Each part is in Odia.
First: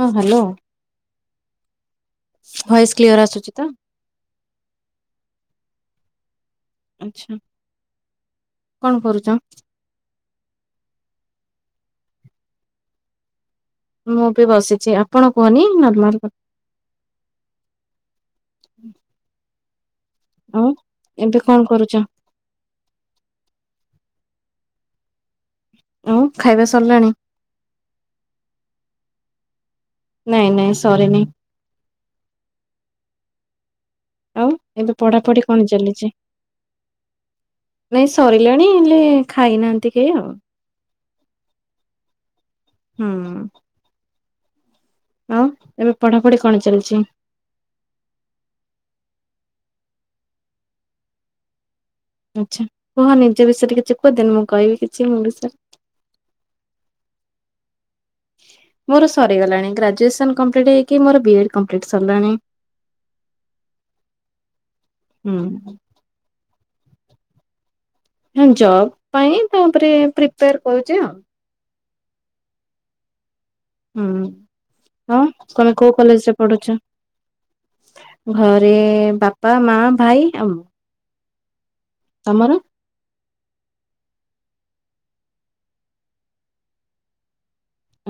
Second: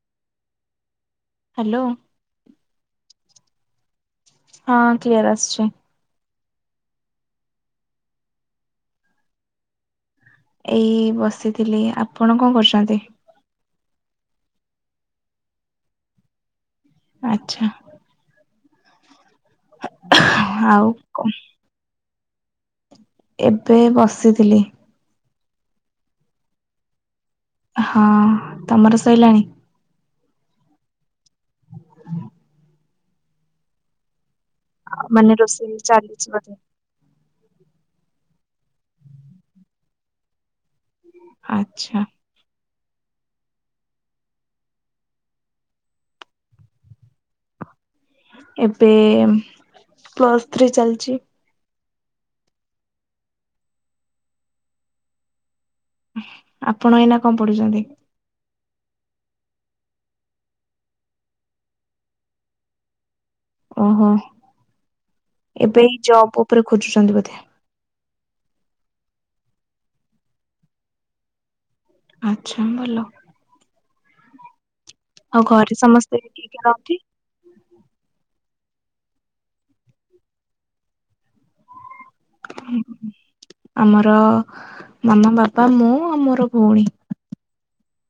ହଁ ହ୍ୟାଲୋ। ହ୍ୟାଲୋ। ଭଏସ୍ କ୍ଲିୟର ଆସୁଛି ତ? ହଁ କ୍ଲିୟର ଆସିଛି। ଆଚ୍ଛା କଣ କରୁଛ? ଏଇ ବସିଥିଲି ଆପଣ କଣ କରୁଛନ୍ତି। ମୁଁ ବି ବସିଛି ଆପଣ କୁହନି ନମିଲ ଆଚ୍ଛା? ଉ ଆଉ କ ଏମିତି କଣ କରୁଛ? ଏବେ ବସିଥିଲି। ଓଉ ଖାଇବା ସରିଲାଣି? ହଁ ତମର ସରିଲାଣି? ନାଇଁ ନାଇଁ ସରି ନି। ଆଉ ଏବେ ମାନେ ପଢାପଢି କଣ ରୋଷେଇ ଚାଲିଛି? ବୋଧେ ନାଇଁ ସରିଲାଣି ହେଲେ ଖାଇନାହାନ୍ତି କେହି ଆଉ। ଆଚ୍ଛା। ହୁଁ? ହଁ ଏବେ ପଢାପଢି କଣ ଚାଲିଛି? ଏବେ ପ୍ଲସଥ୍ରୀ ଚାଲିଛି। ଆଚ୍ଛା କୁହ ନିଜ ବିଷୟରେ କିଛି କୁହଦେନି ମୁଁ କହିବି କିଛି ମୋ ବିଷୟରେ। ଆପଣ ଏଇନା କଣ ପଢୁଛନ୍ତି? ମୋର ସରିଗଲାଣି ଗ୍ରାଜୁଏସନ କମ୍ପ୍ଲିଟ ହେଇକି ମୋର ବି ଏଡ୍ କମ୍ପ୍ଲିଟ ସରିଲାଣି। ଓହୋ ଏବେ ଜବ ଉପରେ ଖୋଜୁଛନ୍ତି ବୋଧେ। ହଁ ଜବ ପାଇଁ ତା ଉପରେ ପ୍ରିପେୟାର କରୁଛି ଆଉ। ଆଚ୍ଛା ଭଲ। ହୁଁ ହଁ ଆଉ ଘରେ ତମେ କୋଉ ସମସ୍ତେ କଲେଜରେ କିଏ କିଏ ପଢୁଛ। ରହନ୍ତି? ଘରେ ବାପା ମା ଭାଇ ଆ ମୁଁ। ତମର। ଆମର ମାମା ବାପା ମୁଁ ଆଉ ମୋର ଭଉଣୀ।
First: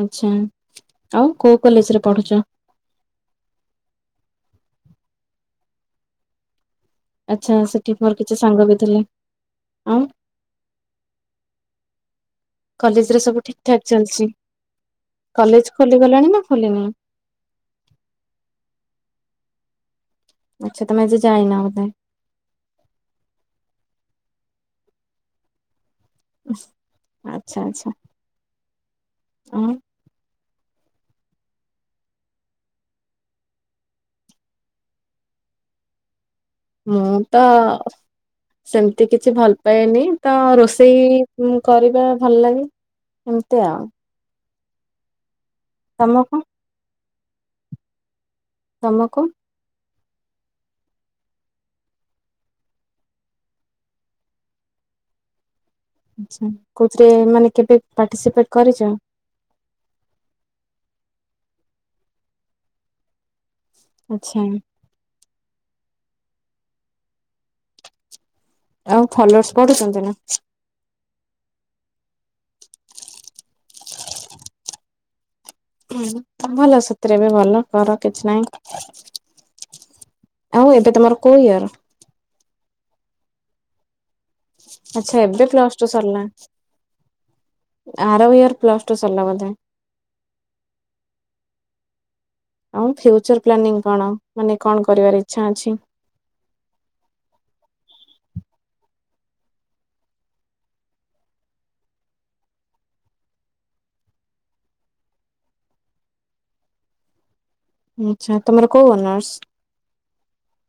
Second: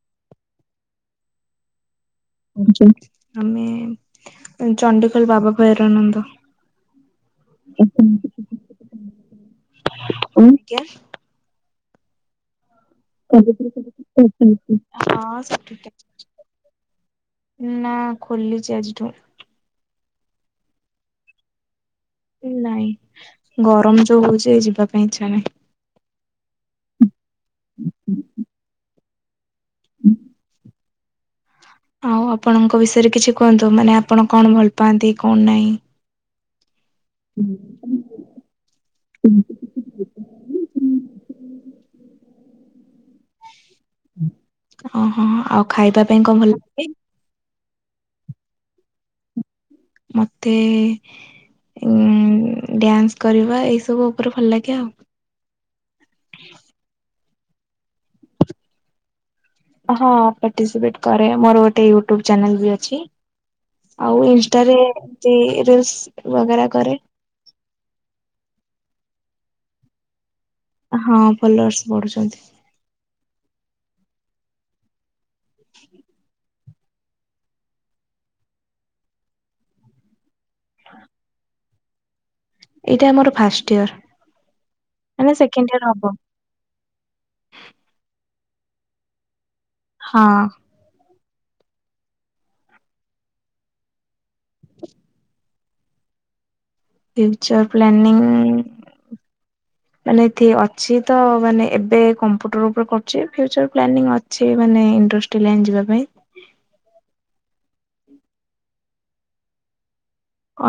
ଆଚ୍ଛା ଆଉ କୋଉ କଲେଜରେ ପଢୁଛ? ଆମେ ଚଣ୍ଡଖୋଲ ବାବା ଭୈରାନନ୍ଦ। ଆଚ୍ଛା ସେଠି ମୋର କିଛି ସାଙ୍ଗ ବି ଥିଲେ। ଆଉ [inaudible] କଲେଜରେ ସବୁ ଠିକ୍ ଠାକ୍ ଚାଲିଛି? କଲେଜ ଖୋଲିଗଲାଣି ନା ଖୋଲିନି? [unintelligible] ନା ଖୋଲିଚି ଆଜିଠୁ। ଆଚ୍ଛା ତମେ ଆଜି ଯାଇନ ବୋଧେ? ନାଇଁ ଗରମ ଯୋଉ ହଉଛି ଯିବା ପାଇଁ ଇଚ୍ଛା ନାହିଁ। ଆଚ୍ଛା ଆଚ୍ଛା ଆଉ। ଆଉ ଆପଣଙ୍କ ବିଷୟରେ କିଛି କୁହନ୍ତୁ ମାନେ ଆପଣ କଣ ଭଲ ପାଆନ୍ତି କଣ ନାହିଁ। ମୁଁ ତ ସେମିତି କିଛି ଭଲ ପାଏନି ତ ରୋଷେଇ କରିବା ଭଲ ଲାଗେ। ଏମିତି ଆଉ। ଓହୋ ଆଉ ଖାଇବା ପାଇଁ ତମକୁ କଣ ଭଲ ଲାଗେ? ତମକୁ? ମତେ ଉ ଡ୍ୟାନ୍ସ କରିବା ଏଇସବୁ ଉପରେ ଭଲ ଲାଗେ ଆଉ। ଆଛା କଉଥିରେ ମାନେ କେବେ ପାର୍ଟିସିପେଟ କରିଛ? ହଁ ପାର୍ଟିସିପେଟ କରେ ମୋର ଗୋଟେ ୟୁଟ୍ୟୁବ ଚ୍ୟାନେଲ ବି ଅଛି। ଆଉ ଆଚ୍ଛା ଇନଷ୍ଟା ରେ ରିଲସ ବଗେରା କରେ। ଆଉ ଫଲୋର୍ସ ବଢୁଛନ୍ତି ନା। ହଁ ଫଲୋର୍ସ ବଢୁଛନ୍ତି। ଭଲ ସେଥିରେ ବି ଭଲ କର କିଛି ନାହିଁ। ଆଉ ଏବେ ତମର କଉ ଇୟର? ଏଇଟା ଆମର ଫାଷ୍ଟ ଇୟର। ଆଚ୍ଛା ମାନେ ଏବେ ସେକେଣ୍ଡ ଇୟର ପ୍ଲଷ୍ଟୁ ହବ ସରିଲା। ଆର ୟଅର୍ ପ୍ଲସ୍ ଟୁ ସଲା ବଧେ। ହଁ। ଆ ଫ୍ୟୁଚର ପ୍ଲାନିଂ କଣ ମାନେ କଣ କରିବାର ଇଚ୍ଛା ଅଛି? Future planning. ମାନେ ଏଠି ଅଛି ତ ମାନେ ଏବେ କମ୍ପୁଟର ଉପରେ କରୁଛି ଫ୍ୟଚର ପ୍ଲାନିଂ ଅ ଅଛି ମାନେ ଇଣ୍ଡଷ୍ଟ୍ରି ଲାଇନ୍ ଯିବା ପାଇଁ। ଆଚ୍ଛା ତମର କୋଉ ଅନର୍ସ?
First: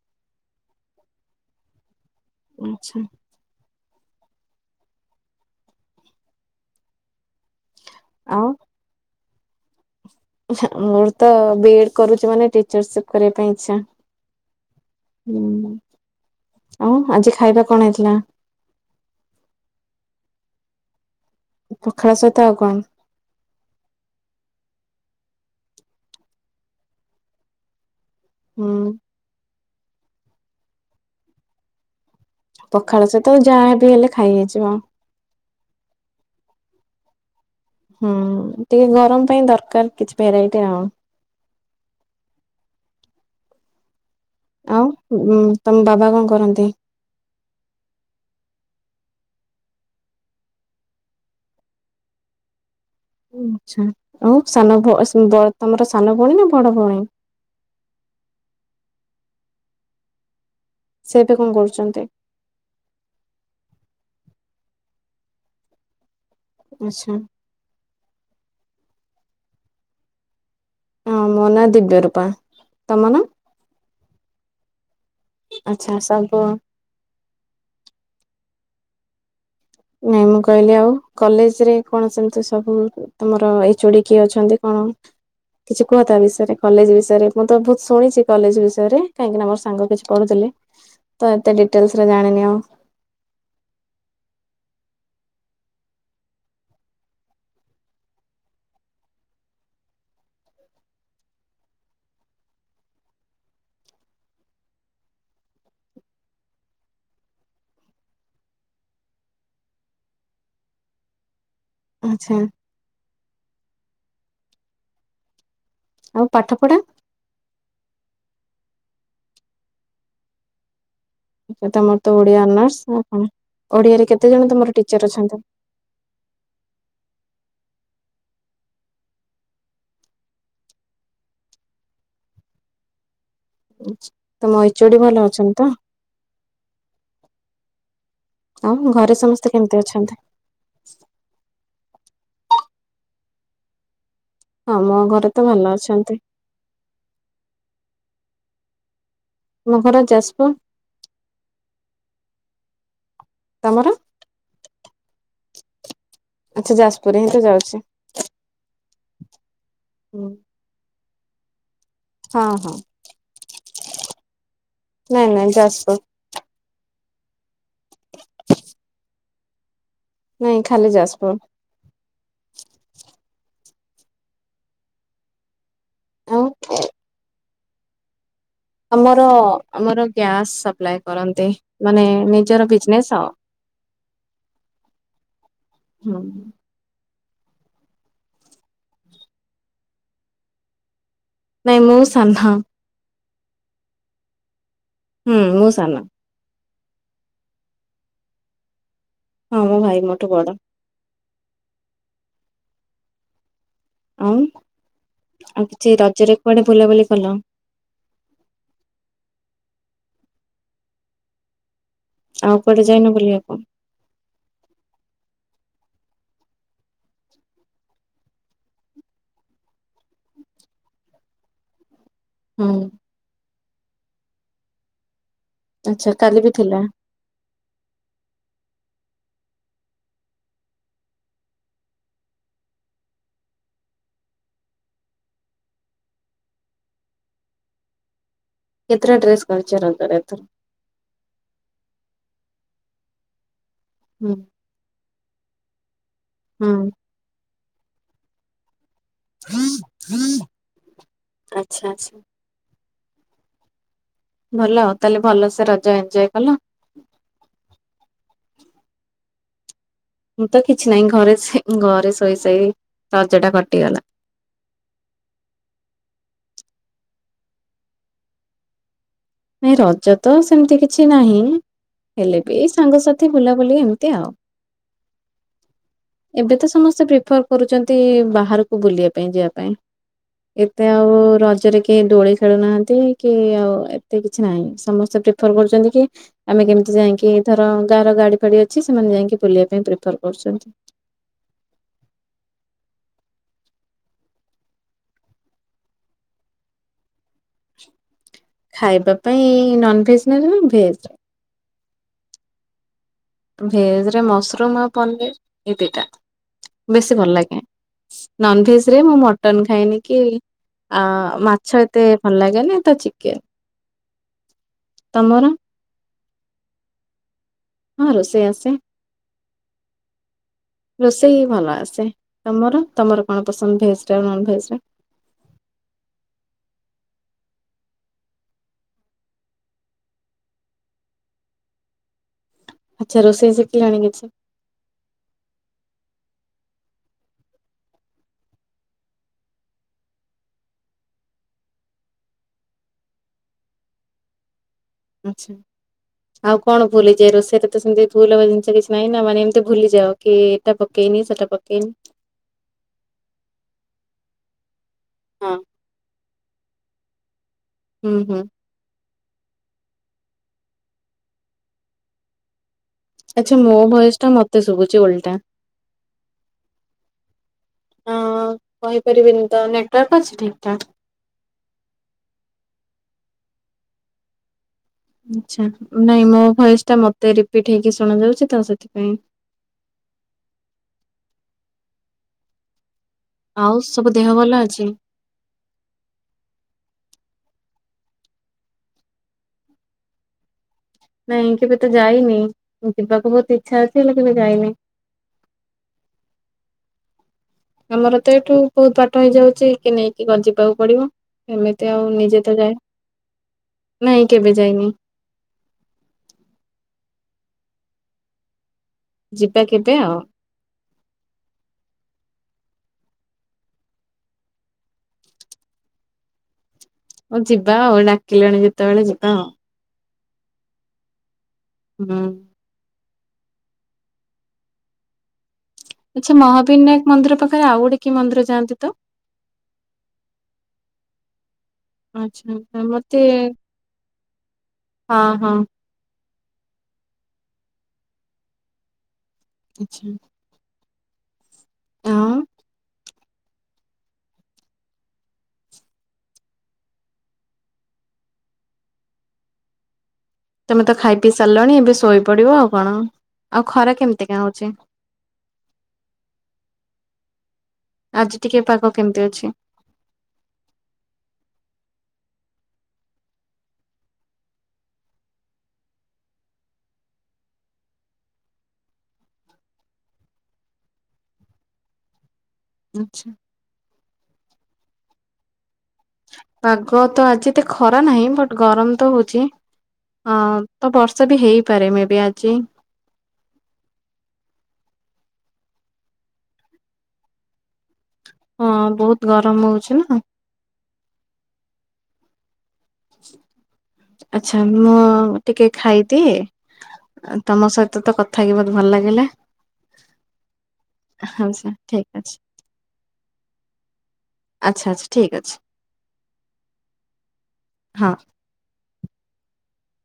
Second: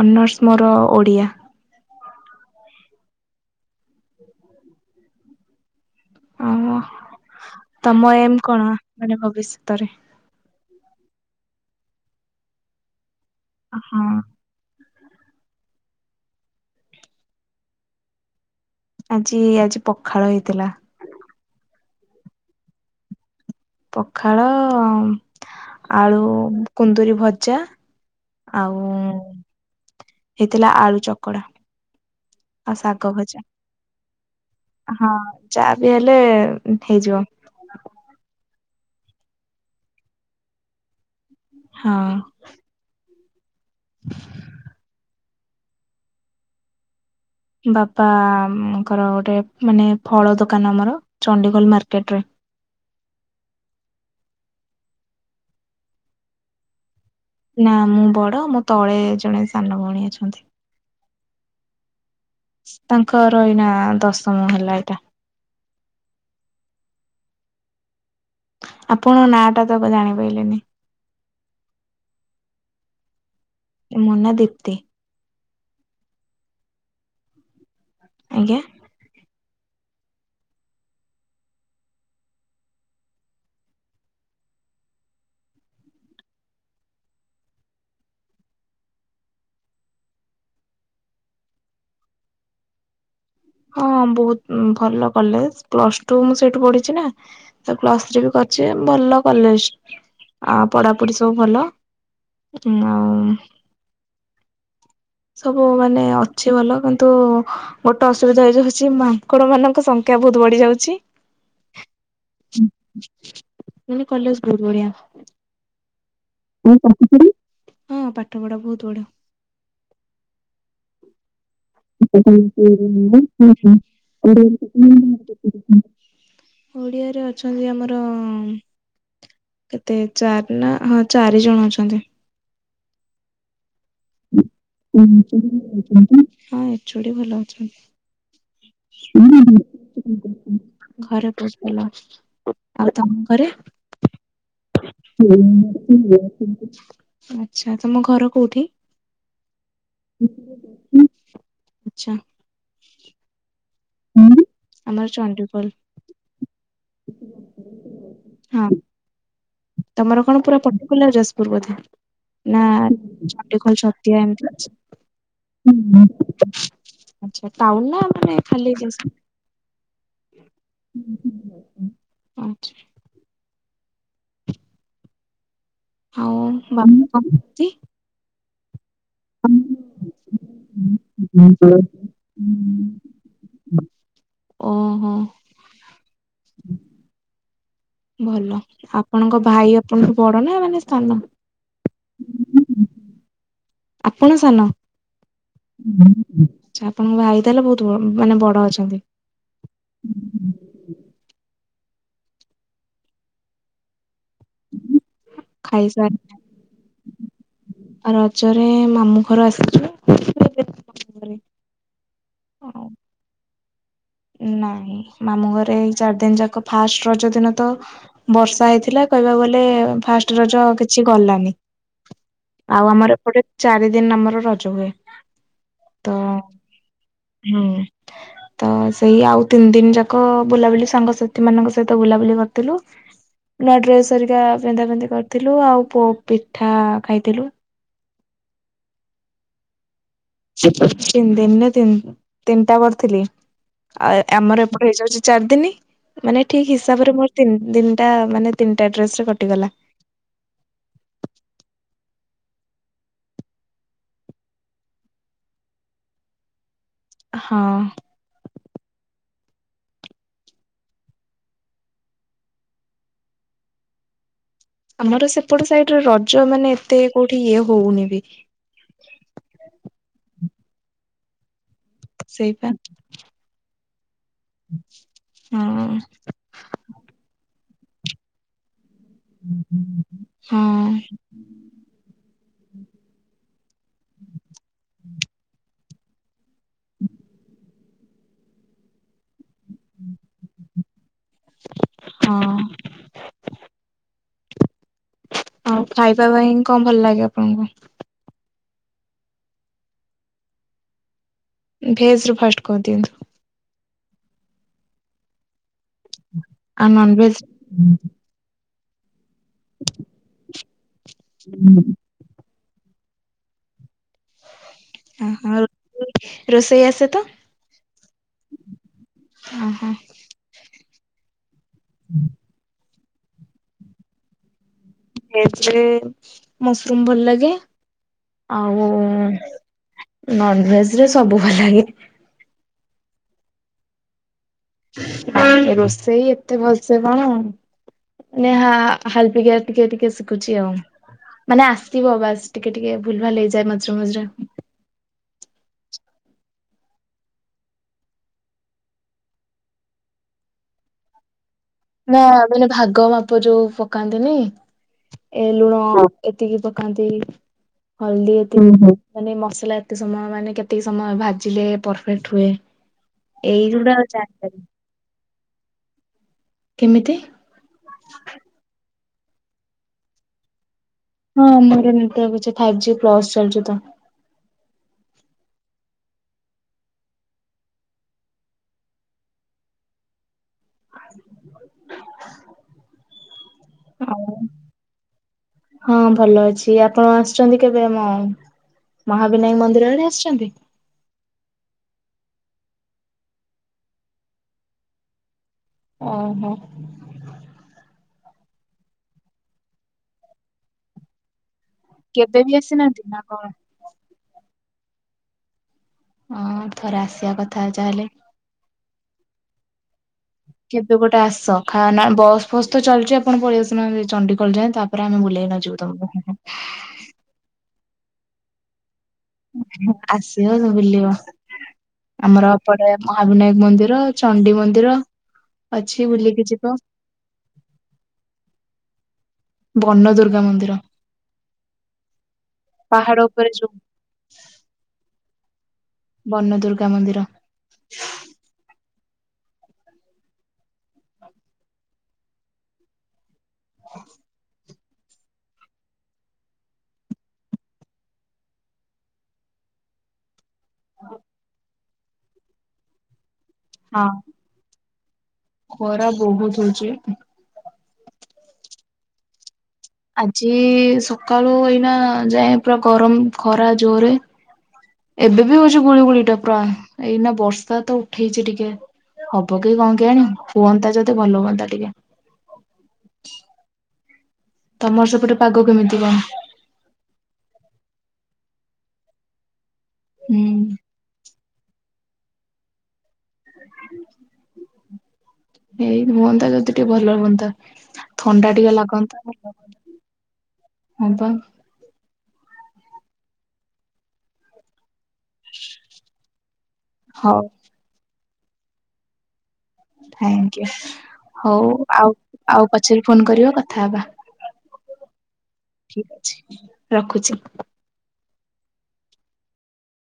ଅନର୍ସ ମୋର ଓଡ଼ିଆ। ଆଚ୍ଛା। ଓ ତମ ଏମ୍ ଆଉ କଣ ମାନେ ଭବିଷ୍ୟତରେ। ମୋର ତ ବି ଏଡ କରୁଛି ମାନେ ଟିଚର ସିପ କରିବା ପାଇଁ ଇଚ୍ଛା। ହଁ ହୁଁ ଆଉ ଆଜି ଖାଇବା କଣ ହେଇଥିଲା? ଆଜି ଆଜି ପଖାଳ ହେଇଥିଲା। ପଖାଳ ସହିତ ଆଉ କଣ? ପଖାଳ ଆଳୁ କୁନ୍ଦୁରି ଭଜା। ହୁଁ ଆଉ ହେଇଥିଲା ଆଳୁ ଚକଡା। ଆଉ ପଖାଳ ଶାଗ ଭଜା ସହିତ ଯାହାବି ହେଲେ ଖାଇ ହେଇଯିବ। ହଁ ଯାହା ବି ହେଲେ ହେଇଯିବ। ହୁଁ ଟିକେ ଗରମ ପାଇଁ ଦରକାର କିଛି ଭେରାଇଟି ଆଉ। ହଁ। ହ ଆଉ ତମ ବାବା କଣ କରନ୍ତି? ବାପାଙ୍କର ଗୋଟେ ମାନେ ଫଳ ଦୋକାନ ଆମର ଚଣ୍ଡୀଖୋଲ ମାର୍କେଟରେ। ଆଚ୍ଛା ଆଉ ସାନ ଭ-ସ-ବ-ତମର ସାନ ଭଉଣୀ ନା ବଡ ଭଉଣୀ? ନା ମୁଁ ବଡ ମୋ ତଳେ ଜଣେ ସାନ ଭଉଣୀ ଅଛନ୍ତି‌‌। ସେ ଏବେ କଣ କରୁଚନ୍ତି? ତାଙ୍କର ଏଇନା ଦଶମ ହେଲା ଏଇଟା। ଆଚ୍ଛା। ଆପଣଙ୍କ ନାଁ ଟା ତ ଏବେ ଜାଣିପାରିଲିନି‌। ହଁ ମୋ ନାଁ ଦିବ୍ୟରୂପା। ତମ ନାଁ? ମୋ ନାଁ ଦୀପ୍ତି। ଆଚ୍ଛା ସବୁ ଆଜ୍ଞା। ନାଇଁ ମୁଁ କହିଲି ଆଉ କଲେଜ୍ ରେ କଣ ସେମିତି ସବୁ ହୁଏ? ତମର ଏଚୋଡି କିଏ ଅଛନ୍ତି କଣ? କିଛି କୁହ ତା ବିଷୟରେ କଲେଜ୍ ବିଷୟରେ ମୁଁ ତ ବହୁତ୍ ଶୁଣିଚି କଲେଜ୍ ବିଷୟରେ କାହିଁକି ନା ମୋ ସାଙ୍ଗ କିଛି ପଢୁଥିଲେ ତ ଏତେ ଡିଟେଲ୍ସ୍ ରେ ଜାଣିନି ଆଉ। ହଁ ବହୁତ୍ ଭଲ କଲେଜ୍ ପ୍ଲସ୍ ଟୁ ମୁଁ ସେଇଠୁ ପଢିଚି ନା। ପ୍ଲସ୍ ଥ୍ରୀ ବି କରିଚି ଯେ ଭଲ କଲେଜ୍ ଆ- ପଢାପଢି ସବୁ ଭଲ। ହୁଁ- ଆଉ ସବୁ ମାନେ ଅଛି ଭଲ କିନ୍ତୁ ଗୋଟେ ଅସୁବିଧା ହେଇଯାଉଚି ମାଙ୍କଡ ମାନଙ୍କ ସଂଖ୍ୟା ବହୁତ୍ ବଢି ଯାଉଚି। ଆଚ୍ଛା। ନହେଲେ କଲେଜ୍ ବହୁତ୍ ବଢିଆ। ଆଉ ପାଠ ଆଉ ପଢା ପାଠ ପଢି? ତମର ତ ଓଡିଆ ଅନର୍ସ ଆଉ କଣ? ଓଡିଆରେ କେତେ ଜଣ ତମର ଟିଚର ଅଛନ୍ତି? [inaudible] ଓଡିଆରେ ଅଛନ୍ତି ଆମର କେତେ ଚାରି ନା ହଁ ଚାରି ଜଣ ଅଛନ୍ତି। [unintelligible] ଏଚୋଡି ଭଲ ଅଛନ୍ତି ତ? [inaudible] ଆଉ ଘରେ ସମସ୍ତେ କେମିତି ଅଛନ୍ତି? [inaudible] ଘରେ ବହୁତ୍ ଭଲ -ଆଉ ତମ ଘରେ? ହଁ ମୋ ଘରେ ତ ଭଲ ଅଛନ୍ତି। ଆଚ୍ଛା ତମ ଘର କଉଠି? ଆମ ଘର ଯାଜପୁର। ଆଚ୍ଛା। ତମର? ହୁଁ -ଆମର ଚଣ୍ଡିଖୋଲ। ଆଚ୍ଛା ଯାଜପୁରରେ ହିଁ ତ ଯାଉଚି। ହଁ ତମର କଣ ପୁରା ପର୍ଟିକୁୁଲାର ଯାଜପୁର ବୋଧେ? ନା ହଁ ଚଣ୍ଡିଖୋଲ୍ ଛତିଆ ଏମିତି ଅଛି। ନାଇଁ -ନାଇଁ ଯାଜପୁର୍। ଆଚ୍ଛା ଟାଉନ୍ ନା ମାନେ ଖାଲି ନାଇଁ ଖାଲି ଯାଜପୁର୍। ଆଚ୍ଛା। ଆଉ [unintelligible] ଆମର- ଆମର ଗ୍ୟାସ୍ ସପ୍ଲାଏ କରନ୍ତି ମାନେ ନିଜର ବିଜନେସ୍ ଆଉ। ଓହୋ ହୁଁ। ଭଲ ଆପଣଙ୍କ ଭାଇ ଆପଣଙ୍କ ଠୁ ବଡ ନା ମାନେ ସାନ? ନାଇଁ ମୁଁ ସାନ। ଆପଣ ସାନ? ହୁଁ ମୁଁ ସାନ। ଆଚ୍ଛା ଆପଣଙ୍କ ଭାଇ ତାହେଲେ ବହୁତ ବ ମାନେ ବଡ ଅଛନ୍ତି। ହଁ ମୋ ଭାଇ ମୋଠୁ ବଡ଼। ଆଉ ଆଉ କିଛି ଖାଇସାରି ରଜରେ କୁଆଡେ ବୁଲାବୁଲି କଲ? ରଜରେ ମାମୁଁ ଘର ଆସିଥିଲେ। ଆଉ କୁଆଡେ ଯାଇନ ବୁଲିବାକୁ? ନାଇଁ ମାମୁଁ ଘରେ ଏଇ ଚାରି ଦିନି ଯାକ ଫାଷ୍ଟ ରଜ ଦିନ ତ ବର୍ଷା ହେଇଥିଲା କହିବାକୁ ଗଲେ ଫାଷ୍ଟ ରଜ କିଛି ଗଲାନି। ହୁଁ ଆଉ ଆମର ଏପଟେ ଚାରି ଦିନ ଆମର ରଜ ହୁଏ। ଆଚ୍ଛା ତ କାଲି ବି ଥିଲା। ହୁଁ। ତ ସେଇ ଆଉ ତିନି ଦିନି ଯାକ ବୁଲାବୁଲି ସାଙ୍ଗସାଥି ମାନଙ୍କ ସହିତ ବୁଲାବୁଲି କରିଥିଲୁ। ନୂଆ ଡ୍ରେସ୍ ଘରିକା ପିନ୍ଧା ପିନ୍ଧି କରିଥିଲୁ ଆଉ ପୋ ପିଠା ଖାଇଥିଲୁ। କେତେଟା ଡ୍ରେସ୍ କରିଚ ରଜରେ ଏଥର? ତିନି ଦିନିରେ ତିନି୍ ତିନିଟା କରିଥିଲି। ଆଉ ହୁଁ ଆମର ଏପଟେ ହେଇଯାଉଛି ଚାରି ଦିନି ମାନେ ଠିକ୍ ହୁଁ ହିସାବରେ ମୋର ତିନ ଦିନଟା ମାନେ ତିନିଟା ଡ୍ରେସ୍ ରେ କଟିଗଲା। ଆଚ୍ଛା ଆଚ୍ଛା। ଭଲ ତାହେଲେ ଭଲସେ ରଜ ଏଞ୍ଜୟ କଲ? ହଁ। ମୁଁ ତ କିଛି ନାହିଁ ଘରେ ଘରେ ଶୋଇ ଶୋଇ ରଜ ଟା କଟିଗଲା। ଆମର ସେପଟେ ସାଇଟରେ ରଜ ମାନେ ଏତେ କୋଉଠି ଇଏ ହଉନି ବି। ନାଇଁ ରଜ ତ ସେମିତି କିଛି ନାହିଁ ହେଲେ ବି ସେଇପା ଏଇ ସାଙ୍ଗସା ଥି ବୁଲାବୁଲି ଏମିତି ଆଉ। ହଁ। ଏବେ ତ ସମସ୍ତେ ପ୍ରିଫର କରୁଛନ୍ତି ବାହାରକୁ ବୁଲିବା ପାଇଁ ଯିବା ପାଇଁ, ହଁ ଏତେ ଆଉ ରଜରେ କେହି ଦୋଳି ଖେଳୁନାହାନ୍ତି କି ଆଉ ଏତେ କିଛି ନାହିଁ ସମସ୍ତେ ପ୍ରିଫର କରୁଛନ୍ତି କି? ଆମେ କେମିତି ଯାଇକି ଧର ଗାଁର ଗାଡି ଫାଡି ଅଛି ସେମାନେ ଯାଇକି ବୁଲିବା ପାଇଁ ପ୍ରିଫର କରୁଛନ୍ତି। ହଁ। ଆଉ ଖାଇବା ପାଇଁ କଣ ଭଲ ଲାଗେ ଆପଣଙ୍କୁ? ଖାଇବା ପାଇଁ ନନ ଭେଜ ନଉଛ ନା ଭେଜ? ଭେଜ ଫାଷ୍ଟ କରିଦିଅନ୍ତୁ। ଭେଜ ରେ ମସରୁମ ଆଉ ପନିର ଏଇ ଦୁଇଟା ଆଉ ବେଶୀ ଭଲ ନନଭେଜ ଲାଗେ। ନନଭେଜ ରେ ମୁଁ ମଟନ ଖାଇଏ ନି କି ଆ ମାଛ ଏତେ ଭଲ ଲାଗେନି ତ ଚିକେନ ତମର? ଓହୋ ରୋଷେଇ ଆସେ ତ? ହଁ ରୋଷେଇ ଆସେ। ଓହୋ ରୋଷେଇ ଭଲ ଆସେ ତମର ତମର କଣ ପସନ୍ଦ ଭେଜରେ ନନ ଭେଜରେ? ଭେଜ ରେ ମସରୁମ ଭଲ ଲାଗେ। ଆଉ ନନଭେଜେ ରେ ସବୁ ଭଲ ଲାଗେ। ଆଚ୍ଛା ରୋଷେଇ ଶିଖିଲଣି କିଛି? ରୋଷେଇ ଏତେ ଭଲସେ କଣ? ନା ହାଲପିକା ଟିକେ ଟିକେ ଶିଖୁଛି ଆଉ। ମାନେ ଆସିବ ବାସ ଟିକେ ଟିକେ ଭୁଲ ଭାଲ ହେଇଯାଏ ମଝିରେ ମଝିରେ ଆଚ୍ଛା। ଆଉ କଣ ଭୁଲହେଇଯାଏ ରୋଷେଇରେ ସେମିତି ଭୁଲ ହବା ଜିନିଷ କିଛି ନାହିଁ ନା ମାନେ ଏମିତି ଭୁଲିଯାଅ? କି ଏଟା ପକେଇନି ସେଟା ପକେଇନି ନା ମାନେ ଭାଗ ମାପ ଯୋଉ ପକାନ୍ତିନି। ଏ ହଁ ଲୁଣ ଏତିକି ପକାନ୍ତି ହୁଁ ହଳଦୀ ହୁଁ ଏତିକି ମାନେ ମସଲା ଏତେ ସମୟ ମାନେ କେତିକି ସମୟ ଭାଜିଲେ ପରଫେକ୍ଟ ହୁଏ। ଆଚ୍ଛା ମୋ ଏଇଗୁଡା ଭଏସେଟା ମତେ ଜାଣିପାରିବି। ଶୁଭୁଚି ଓଲଟା। କେମିତି? ହଁ କହିପାରିବିନିତ ନେଟୱାର୍କ ଅଛି ଠିକ୍ ଠାକ୍? ହଁ ମୋର ନେଟୱାର୍କ ଅଛି ଫାଇଭ୍ ଜି ପ୍ଲସ୍ ଚାଲିଚିତ। ଆଛା ନାଇଁ ମୋ ଭଏସଟା ମତେ ରିପିଟି ହେଇକି ଶୁଣା ଯାଉଚିତ ସେଥିପାଇଁ [inaudible] ଆଉ ସବୁ ଦେହ ଆଉ ଭଲ ଅଛି? ହଁ ଭଲ ଅଛି, ଆପଣ ଆସିଛନ୍ତି କେବେ ଆମ ମହାବିନାୟକ ମନ୍ଦିର ଆଡ଼େ ଆସିଛନ୍ତି? ନାଇଁ କେବେତ ଯାଇନି ଯିବାକୁ ବହୁତ୍ ଇଚ୍ଛା ଅଛି ହେଲେ କେବେ ଯାଇନି। ଓହୋ। ଆମରତ ଏଠୁ ବହୁତ୍ ବାଟ ହେଇଯାଉଛି କିଏ ନେଇକି ଯିବାକୁ ପଡ଼ିବ। ଏମିତି ଆଉ କେବେ ନିଜେତ ବି ଯାଏ, ଆସିନାହାନ୍ତି ନା କଣ? ନାଇଁ କେବେ ଯାଇନି? ହଁ ଥରେ ଆସିବା କଥା ଯାହେଲେ। ଯିବା କେବେ ଆଉ। କେବେ ଗୋଟେ ଆସ ଖା ନା ବସ୍ ଫସ୍ ତ ଚାଲିଚି ଆପଣ ପଳେଇଆସୁନାହାନ୍ତି ଚଣ୍ଡିଖୋଲ ଯାଏ ତା ପରେ ଆମେ ବୁଲେଇ ନେଇଯିବୁ ତମକୁ। ଅଁ ଯିବା ଆଉ ଡାକିଲଣି ଯେତେବେଳେ ଯିବା ଆଉ। ଆସିବତ ବୁଲିବ ହୁଁ। ଆମର ଏପଟେ ମହାବିନାୟକ ମନ୍ଦିର, ଚଣ୍ଡି ମନ୍ଦିର ଅଛି ଆଚ୍ଛା ବୁଲିକି ଯିବ ମହାବିନାୟକ ମନ୍ଦିର ପାଖରେ ଆଉ ଗୋଟେ କିମନ୍ଦିର ଯାଆନ୍ତିତ? ବନ ଦୁର୍ଗା ମନ୍ଦିର ଆଚ୍ଛା ଆଁ ପାହାଡ ମତେ ଉପରେ ଯୋଉ ହଁ, ହଁ। ବନ ଦୁର୍ଗା ମନ୍ଦିର। ଆଚ୍ଛା। ଆଉ [inaudible] ତମେତ ଖାଇ ପିଇ ସାରିଲଣି ଏବେ ଶୋଇପଡ଼ିବ ଆଉ କଣ ଆଉ ଖରା ହଁ କେମିତିକା ହଉଚି? ଖରା ବହୁତ୍ ହଉଚି। ଆଜି ଟିକେ ପାଗ କେମିତି ଅଛି? ଆଜି ସକାଳୁ ଏଇନା ଯାଏ ପୁରା ଗରମ ଖରା ଜୋରେ ଏବେବି ହଉଚି ଗୁଳି ଗୁଳିଟା ପୁରା ଏଇନା ବର୍ଷାତ ଉଠେଇଛି ଟିକେ। ହବକି କଣ କେଆଣି ହୁଅନ୍ତା ଯୋଦି ଭଲ ହୁଅନ୍ତା ଟିକେ। ଆଚ୍ଛା। ତମର ସେପଟେ ପାଗ କେମିତି କଣ? ପାଗତ ଆଜି ଏତେ ଖରା ନାହିଁ ବଟ୍ ଗରମତ ହଉଚି ଅଁ ହୁଁ ତ ବ ସେବି ହେଇପାରେ ମେବି ଆଜି। ଏଇ ହୁଅନ୍ତା ଯଦି ଟିକେ ଭଲ ହୁଅନ୍ତା। ଥଣ୍ଡା ଟିକେ ହଁ ବହୁତ ଲାଗନ୍ତା ଭଲ ଗରମ ହଉଛି ହୁଅନ୍ତା ନା। ହବା। ଆଚ୍ଛା ମୁଁ ଟିକେ ଖାଇଦି ହଉ ତମ ସହିତତ କଥା ହେଇକି ମତେ ଭଲ ଲାଗିଲା। ଥାକିୟୁ ଆଛା ହଉ ଠିକ ଆଉ ଅଛି ଆଉ ପଛରେ ଫୋନ୍ କରିବ କଥା ହେବା? ଆଚ୍ଛା ଆଚ୍ଛା ଠିକ୍ ଅଛି। ଠିକ୍ ଅଛି ରଖୁଛି। ହଁ।